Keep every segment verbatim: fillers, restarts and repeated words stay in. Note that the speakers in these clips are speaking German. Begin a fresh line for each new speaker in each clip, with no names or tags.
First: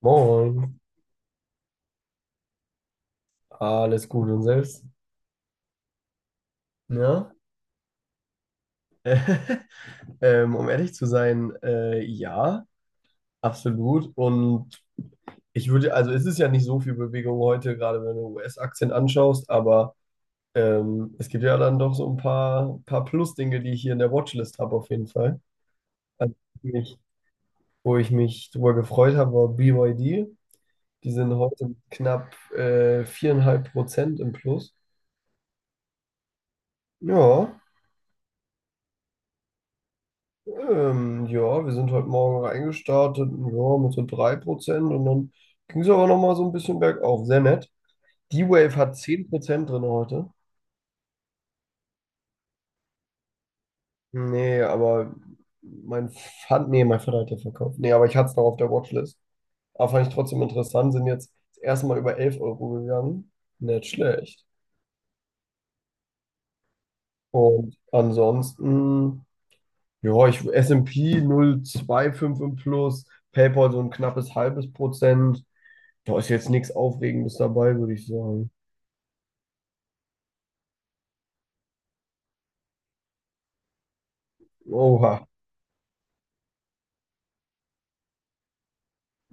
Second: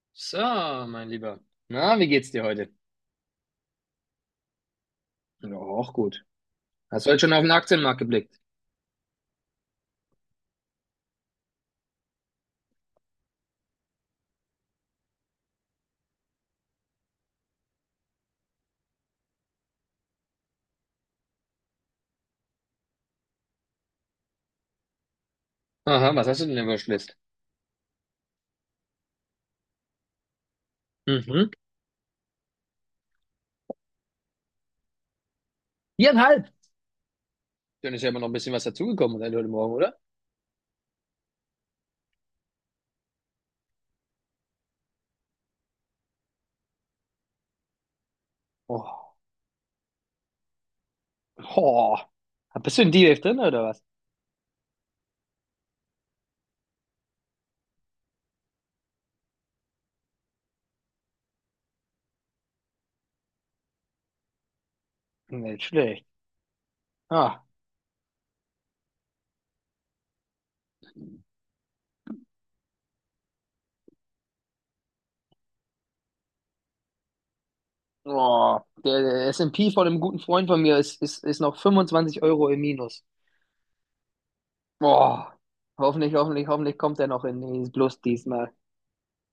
Moin,
So, mein Lieber. Na, wie geht's dir heute?
alles gut und selbst?
Ja, auch gut. Hast du heute
Ja,
schon auf den Aktienmarkt geblickt?
ähm, um ehrlich zu sein, äh, ja, absolut. Und ich würde, also es ist ja nicht so viel Bewegung heute, gerade wenn du U S-Aktien anschaust, aber ähm, es gibt ja dann doch so ein paar, paar Plus-Dinge, die ich hier in der Watchlist habe, auf jeden Fall.
Aha, was
Also,
hast du denn in der
mich,
Watchlist?
wo ich mich drüber gefreut habe, war B Y D. Die sind
Mhm.
heute mit knapp äh, vier Komma fünf Prozent im Plus.
Viereinhalb.
Ja.
Dann ist ja immer noch ein bisschen was dazugekommen seit heute Morgen, oder?
Ähm, ja, wir sind heute Morgen reingestartet, ja, mit so drei Prozent und dann ging es aber nochmal so ein bisschen bergauf. Sehr nett. D-Wave hat
Oh,
zehn Prozent drin heute.
oh. Bist du in D-Wave drin oder was?
Nee, aber mein Vater, nee, mein Vater hat ja verkauft. Nee, aber ich hatte es noch auf der Watchlist. Aber fand ich trotzdem interessant, sind jetzt das erste Mal über elf Euro gegangen. Nicht schlecht.
Nicht schlecht. Ah.
Und ansonsten, ja, ich S und P null S und P null Komma zwei fünf und plus, PayPal so ein knappes halbes Prozent. Da ist jetzt nichts Aufregendes dabei, würde ich sagen.
Oh, der, der S und P von einem guten Freund von mir ist, ist, ist noch fünfundzwanzig Euro im Minus. Oh,
Oha.
hoffentlich, hoffentlich, hoffentlich kommt er noch in den Plus diesmal.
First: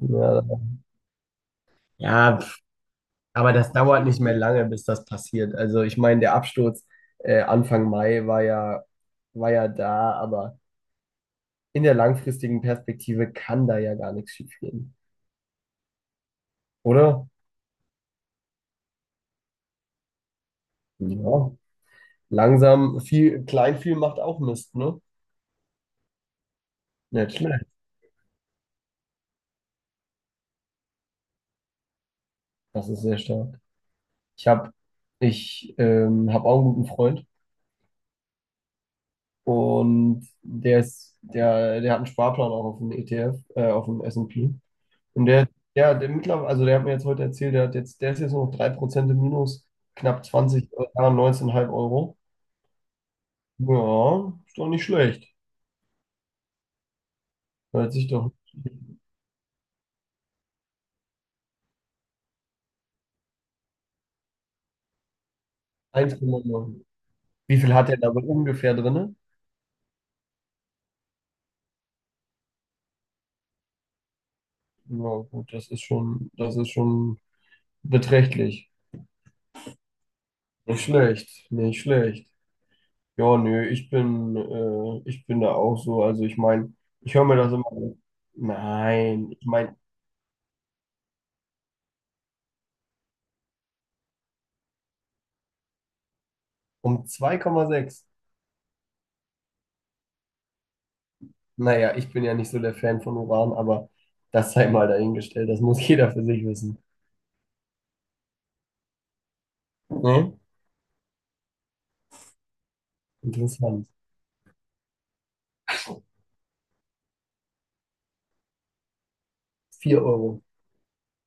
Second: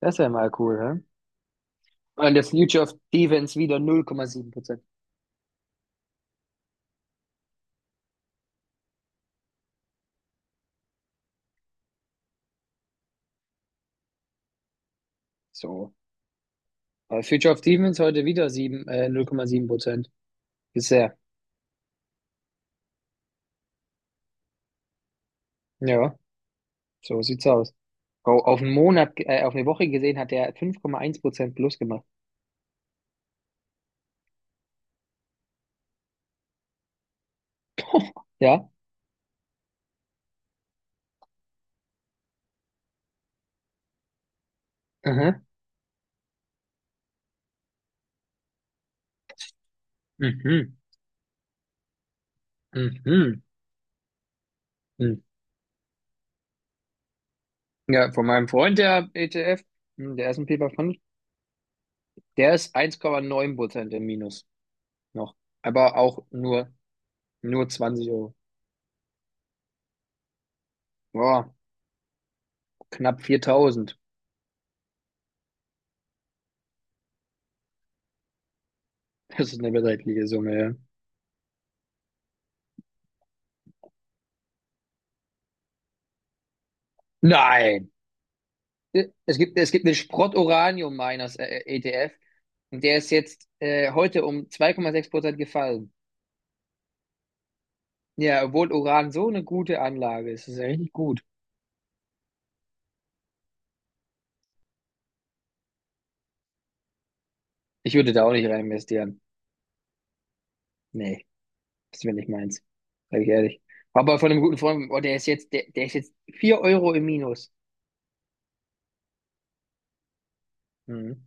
Das wäre mal
Ja,
cool, ne? Und
ja,
das
pf,
Future of
aber
Defense
das
wieder
dauert nicht mehr lange,
null Komma sieben Prozent.
bis das passiert. Also ich meine, der Absturz äh, Anfang Mai war ja, war ja da, aber in der langfristigen Perspektive kann da ja gar nichts schief gehen,
So. Aber
oder?
Future of Demons heute wieder sieben, äh, null Komma sieben Prozent. Bisher.
Ja. Langsam, viel, klein viel macht auch Mist, ne?
Ja, so
Nicht
sieht's
schlecht.
aus. Oh, auf einen Monat, ge- äh, auf eine Woche gesehen hat er fünf Komma eins Prozent plus gemacht.
Das ist sehr stark. Ich habe ich ähm, hab auch einen guten Freund.
Ja?
Und der ist, der, der hat einen Sparplan auch auf dem E T F, äh, auf dem S und P. Und P. Und
Aha.
der, der, der mittlerweile, also der hat mir jetzt heute erzählt, der hat jetzt, der ist jetzt nur noch drei Prozent im Minus, knapp zwanzig
Mhm.
äh, neunzehn Komma fünf Euro.
Mhm.
Ja, ist doch nicht
Mhm.
schlecht. Hört sich
Ja, von
doch
meinem Freund, der E T F, hm, der S und P fünfhundert, der ist eins Komma neun Prozent im Minus noch. Aber auch nur,
eins Komma neun. Wie
nur
viel hat er
zwanzig
da wohl
Euro.
ungefähr drinne?
Boah, knapp viertausend.
Ja, gut, das ist schon, das ist schon beträchtlich.
Das ist eine beträchtliche Summe, ja.
Nicht schlecht, nicht schlecht. Ja, nö, ich bin, äh, ich bin da auch so. Also ich meine, ich höre mir das immer
Nein!
an.
Äh,
Nein,
Es
ich
gibt, es
meine,
gibt einen Sprott-Uranium-Miners, äh, E T F. Und der ist jetzt äh, heute um zwei Komma sechs Prozent gefallen.
um zwei Komma sechs.
Ja, obwohl Uran so eine gute Anlage ist. Das ist ja richtig gut.
Naja, ich bin ja nicht so der Fan von Uran, aber das sei mal dahingestellt. Das muss jeder für sich wissen.
Ich würde da auch nicht rein investieren.
Ne?
Nee, das wäre nicht meins. Sag ich ehrlich.
Interessant.
Aber von einem guten Freund, oh, der ist jetzt, der, der ist jetzt vier Euro im Minus.
Vier Euro.
Mhm.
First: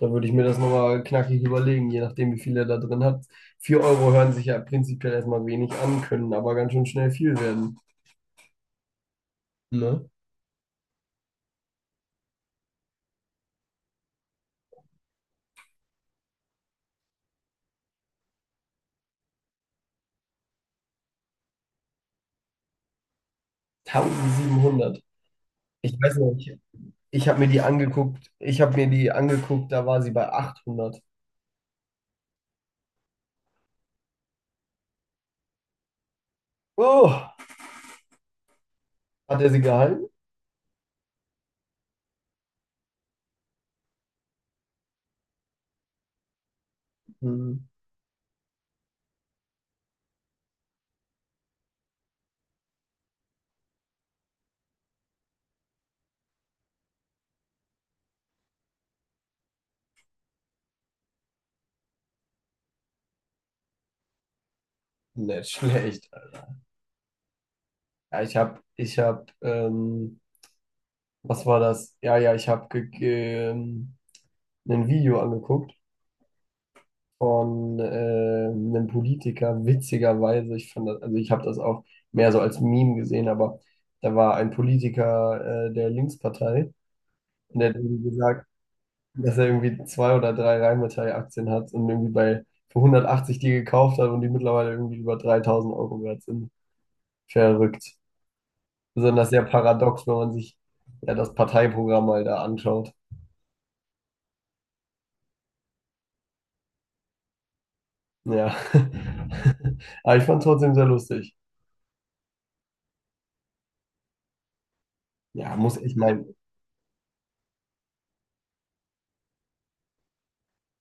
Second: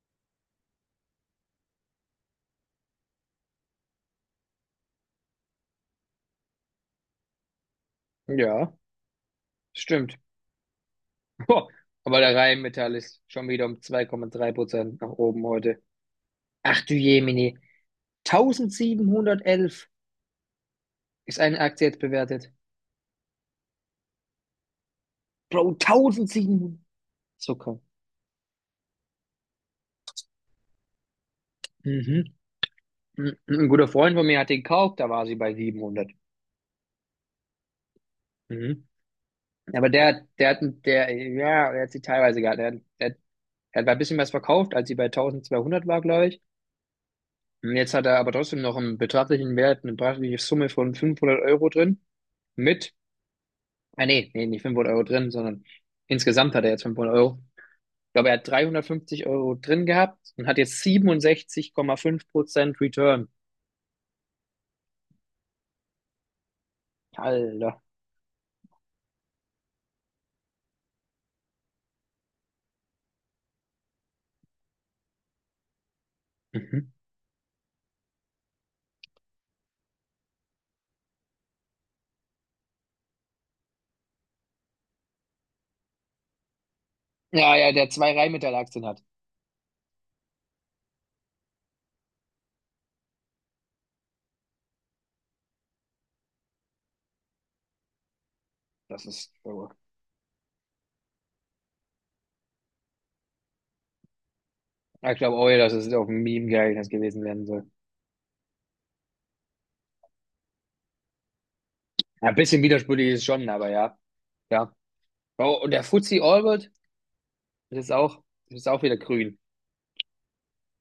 Da würde ich mir das nochmal knackig überlegen, je nachdem, wie viel er da drin hat. Vier Euro hören sich ja prinzipiell erstmal wenig an, können aber ganz schön schnell viel werden.
Ja,
Ne?
stimmt. Boah. Aber der Rheinmetall ist schon wieder um zwei Komma drei Prozent nach oben heute. Ach du Jemini, siebzehnhundertelf ist eine Aktie jetzt bewertet.
siebzehnhundert.
Bro,
Ich weiß noch nicht.
eintausendsiebenhundert.
Ich habe mir die
Zucker.
angeguckt, ich habe mir die angeguckt, da war sie bei achthundert.
Mhm. Ein ein guter Freund von mir hat den gekauft, da war sie bei siebenhundert.
Oh,
Mhm.
hat er sie
Aber der,
gehalten?
hat- der hat, der, ja, der hat sie teilweise gehabt. Der, hat- der, hat- der hat ein bisschen was verkauft, als sie bei zwölfhundert war, glaube ich.
Hm,
Und jetzt hat er aber trotzdem noch einen beträchtlichen Wert, eine beträchtliche Summe von fünfhundert Euro drin. Mit, ah, nee, nee, nicht fünfhundert Euro drin, sondern insgesamt hat er jetzt fünfhundert Euro. Ich glaube, er hat dreihundertfünfzig Euro drin gehabt und hat jetzt siebenundsechzig Komma fünf Prozent Return.
nicht schlecht.
Alter.
Ja, ich habe, ich habe, ähm, was war das? Ja, ja, ich habe ge ge- ähm, ein Video angeguckt
Mhm.
von äh, einem Politiker, witzigerweise. Ich fand das, also ich habe das auch mehr so als Meme gesehen, aber da war ein Politiker äh, der Linkspartei
Ja,
und der
ja,
hat
der
irgendwie
zwei
gesagt,
Rheinmetall-Aktien hat.
dass er irgendwie zwei oder drei Rheinmetall-Aktien hat und irgendwie bei für hundertachtzig die gekauft hat und die mittlerweile irgendwie über dreitausend Euro wert sind. Verrückt.
Das
Besonders
ist,
sehr paradox, wenn man sich ja das Parteiprogramm mal da anschaut.
ja, ich glaube auch, dass es auf ein Meme geeignet gewesen werden soll.
Ja. Aber ich fand es trotzdem sehr lustig.
Ja, ein bisschen widersprüchlich ist es schon, aber ja. Ja.
Ja,
Oh, und
muss
der
ich
Fuzzy
meinen,
Albert, das ist auch, das ist auch wieder grün.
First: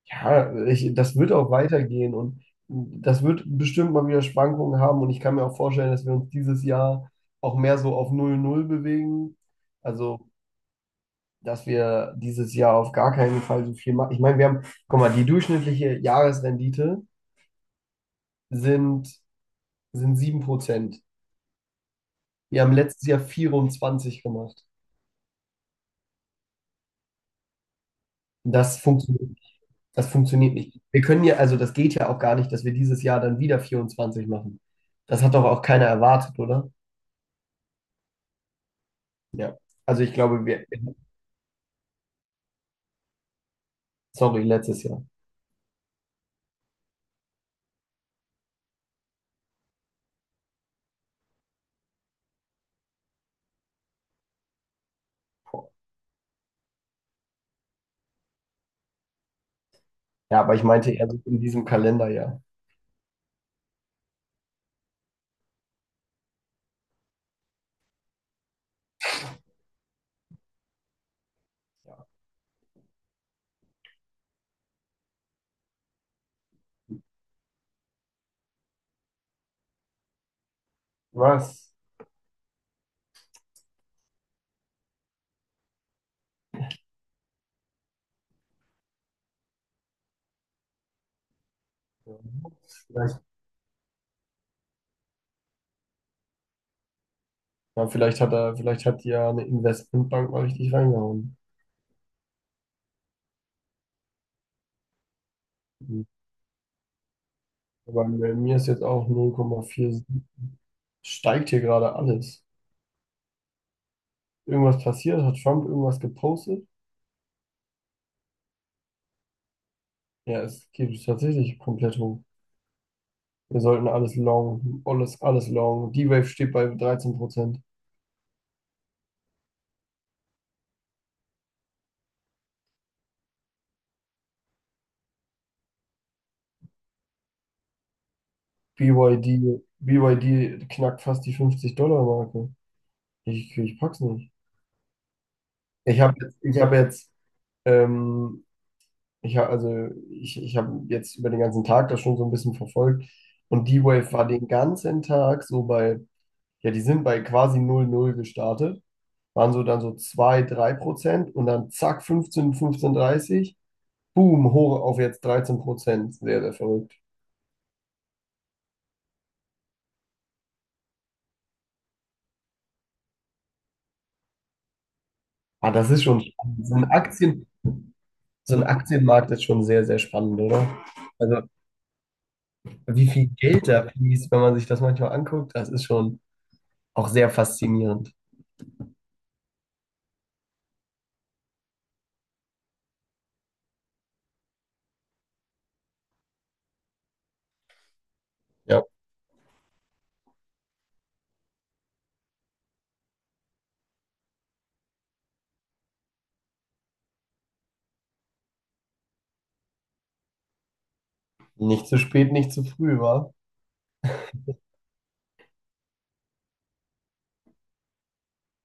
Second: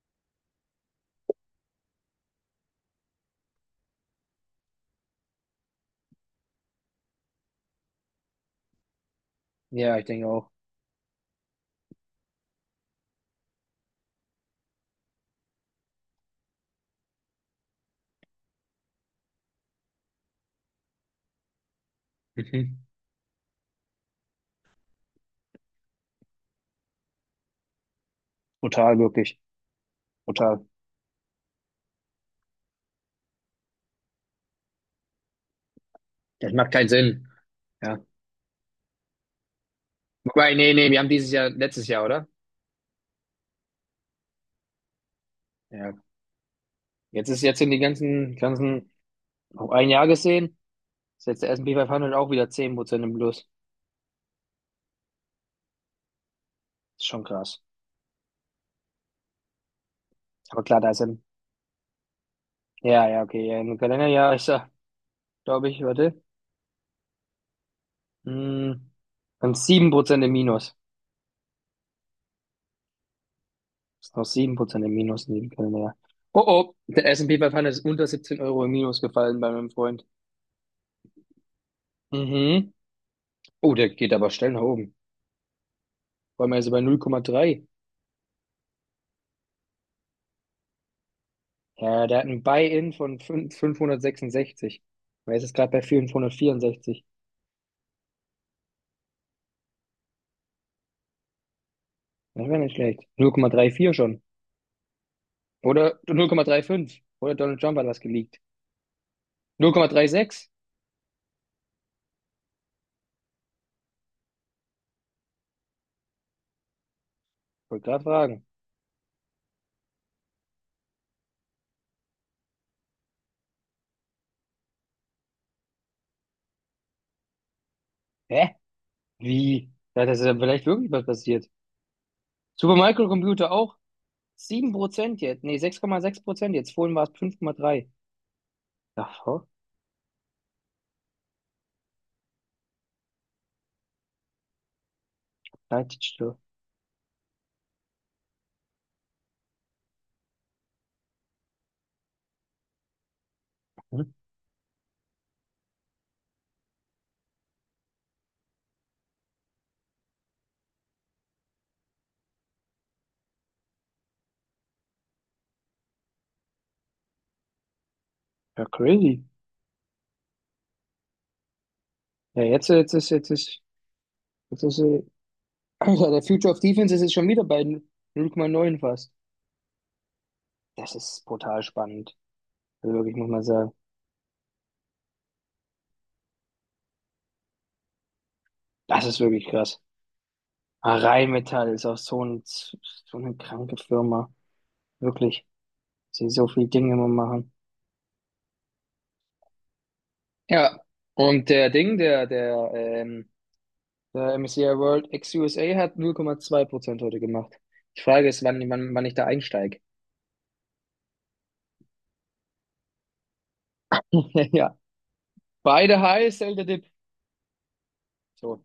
ja, ich, das wird auch weitergehen und das wird bestimmt mal wieder Schwankungen haben und ich kann mir auch vorstellen, dass wir uns dieses Jahr auch mehr so auf null null bewegen.
Ja, ich denke
Also
auch.
dass wir dieses Jahr auf gar keinen Fall so viel machen. Ich meine, wir haben, guck mal, die durchschnittliche Jahresrendite sind, sind sieben Prozent. Wir haben
Mhm.
letztes Jahr vierundzwanzig gemacht. Das
Brutal,
funktioniert
wirklich.
nicht. Das funktioniert
Brutal.
nicht. Wir können ja, also das geht ja auch gar nicht, dass wir dieses Jahr dann wieder vierundzwanzig machen. Das hat doch auch keiner erwartet,
Das macht
oder?
keinen Sinn. Ja.
Ja. Also ich glaube,
Wobei,
wir,
nee, nee, wir haben dieses Jahr, letztes Jahr, oder?
sorry, letztes Jahr.
Ja. Jetzt ist, jetzt sind die ganzen, ganzen, auf ein Jahr gesehen, ist jetzt der S und P fünfhundert auch wieder zehn Prozent im Plus. Ist schon krass.
Ja, aber
Aber
ich
klar,
meinte
da ist
eher so
ein,
in diesem Kalenderjahr.
ja, ja, okay, ja, im Kalenderjahr ist er, glaube ich, warte. Mm, Dann sieben Prozent im Minus.
Ja.
Ist noch sieben Prozent im Minus in dem Kalender. Oh oh, der S S&P fünfhundert ist unter siebzehn Euro im Minus gefallen bei meinem Freund.
Was?
Mhm. Oh, der geht aber schnell nach oben. Vor allem ist er bei null Komma drei. Ja, der hat ein Buy-in von
Ja.
5, fünfhundertsechsundsechzig. Er ist jetzt gerade bei fünfhundertvierundsechzig.
Ja, vielleicht hat er, vielleicht hat die ja eine Investmentbank mal richtig reingehauen.
Das wäre nicht schlecht. null Komma vierunddreißig schon. Oder null Komma drei fünf. Oder Donald Trump hat was
Aber bei
geleakt.
mir ist jetzt auch null Komma vier.
null Komma sechsunddreißig?
Steigt hier gerade alles. Irgendwas passiert? Hat Trump irgendwas gepostet?
Wollte gerade fragen.
Ja, es geht tatsächlich komplett hoch. Wir sollten alles long, alles, alles long. D-Wave steht bei dreizehn Prozent.
Hä? Wie? Ja, das ist ja vielleicht wirklich was passiert. Super Microcomputer auch sieben Prozent jetzt. Nee, sechs sechs Komma sechs Prozent jetzt. Vorhin war es fünf Komma drei. Ja, voll.
BYD, B Y D knackt fast die fünfzig dollar marke. Ich, ich pack's nicht. Ich habe jetzt, ich hab jetzt ähm, Ich habe also ich, ich habe jetzt über den ganzen Tag das schon so ein bisschen verfolgt und
Hm?
D-Wave war den ganzen Tag so bei, ja, die sind bei quasi null null gestartet, waren so dann so zwei drei Prozent und dann zack fünfzehn fünfzehn dreißig boom, hoch auf jetzt dreizehn Prozent. Sehr, sehr verrückt.
Ja, crazy. Ja, jetzt, jetzt ist, jetzt ist, jetzt ist, äh,
Ah, das ist
also
schon
der Future of
spannend. So ein
Defense ist jetzt schon wieder
Aktien,
bei null Komma
so ein
neun fast.
Aktienmarkt ist schon sehr, sehr spannend, oder?
Das ist
Also,
brutal spannend. Also
wie
wirklich,
viel
muss man
Geld
sagen.
da fließt, wenn man sich das manchmal anguckt, das ist schon auch sehr faszinierend.
Das ist wirklich krass. Ah, Rheinmetall ist auch so ein, so eine kranke Firma. Wirklich. Sie so viele Dinge immer machen.
Ja,
Ja. Und der Ding, der, der, ähm, Der M S C I World ex-U S A hat null Komma zwei Prozent heute gemacht. Die Frage ist, wann, wann, wann ich da einsteige.
nicht zu spät, nicht zu früh, wa?
Ja, beide the high, sell the dip. So,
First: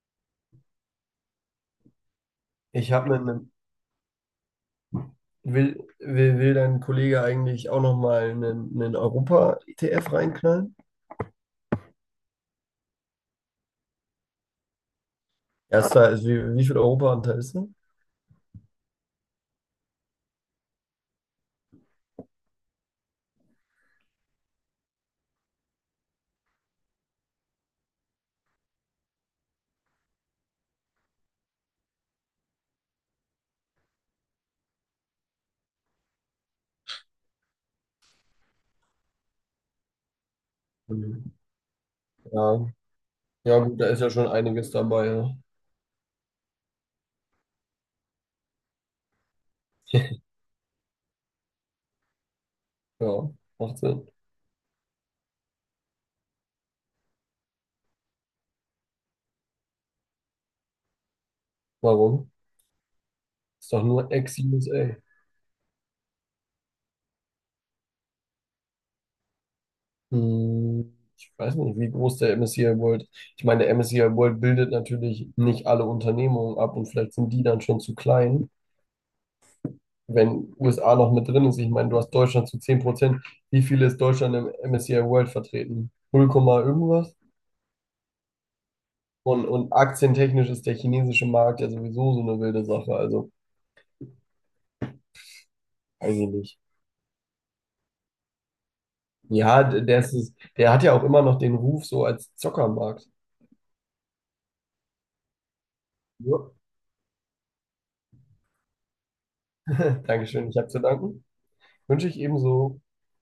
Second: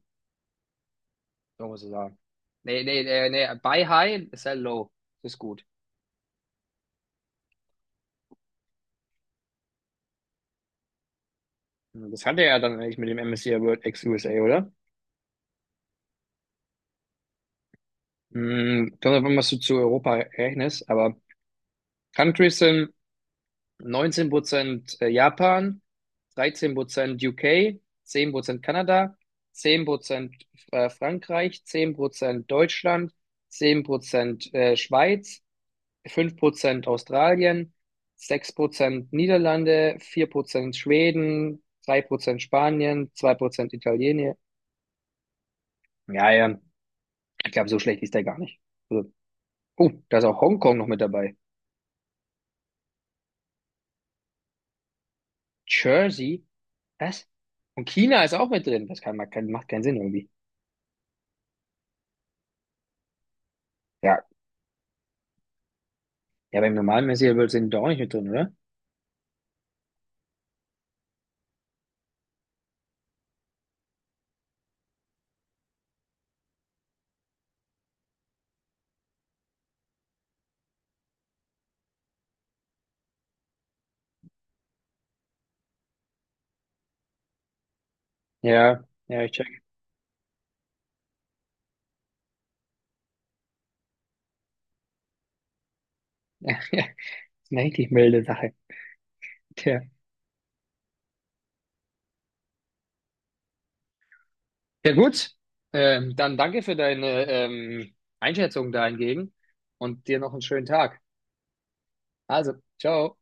so muss ich sagen. Nee,
Ich
nee,
habe
nee,
einen,
nee, buy high, sell low. Das ist gut.
will, will, will dein Kollege eigentlich auch nochmal einen, einen Europa-E T F reinknallen?
Das hatte er ja dann eigentlich mit dem M S C I World ex-U S A, oder?
Erster, also wie, wie viel Europa-Anteil ist da?
Hm, kommt davon, was du zu Europa rechnest, aber Countries sind neunzehn Prozent Japan, dreizehn Prozent U K, Prozent Kanada, zehn Prozent äh, Frankreich, zehn Prozent Deutschland, zehn Prozent äh, Schweiz, fünf Prozent Australien, sechs Prozent Niederlande, vier Prozent
Mhm.
Schweden, drei Prozent
Ja.
Spanien, zwei
Ja,
Prozent
gut, da ist ja schon
Italien.
einiges dabei. Ja,
Ja, ja, ich glaube, so schlecht ist der gar nicht. Also, oh, da ist auch Hongkong noch mit dabei.
ja macht Sinn.
Jersey, was? Und China ist auch mit drin. Das kann, macht keinen Sinn irgendwie.
Warum? Ist doch nur
Ja,
Ex-U S A.
ja beim normalen Messier-World sind die doch auch nicht mit drin, oder?
Hm, ich weiß nicht, wie groß der M S C I World. Ich meine, der M S C I World bildet natürlich nicht alle Unternehmungen ab und vielleicht sind die dann schon zu klein. Wenn U S A noch mit drin ist, ich meine, du hast Deutschland zu zehn Prozent, wie viel ist Deutschland im M S C I World vertreten? null, irgendwas?
Ja, ja, ich
Und,
check.
und aktientechnisch ist der chinesische Markt ja sowieso so eine wilde Sache, also weiß ich nicht.
Ja, ist eine richtig milde Sache.
Ja,
Tja.
d- der ist, es- der hat ja auch immer noch den Ruf so als Zockermarkt.
Ja, gut. Ähm, dann
Ja.
danke für deine ähm, Einschätzung dahingegen und dir noch einen
Dankeschön, ich
schönen
habe zu
Tag.
danken. Wünsche ich
Also,
ebenso.
ciao.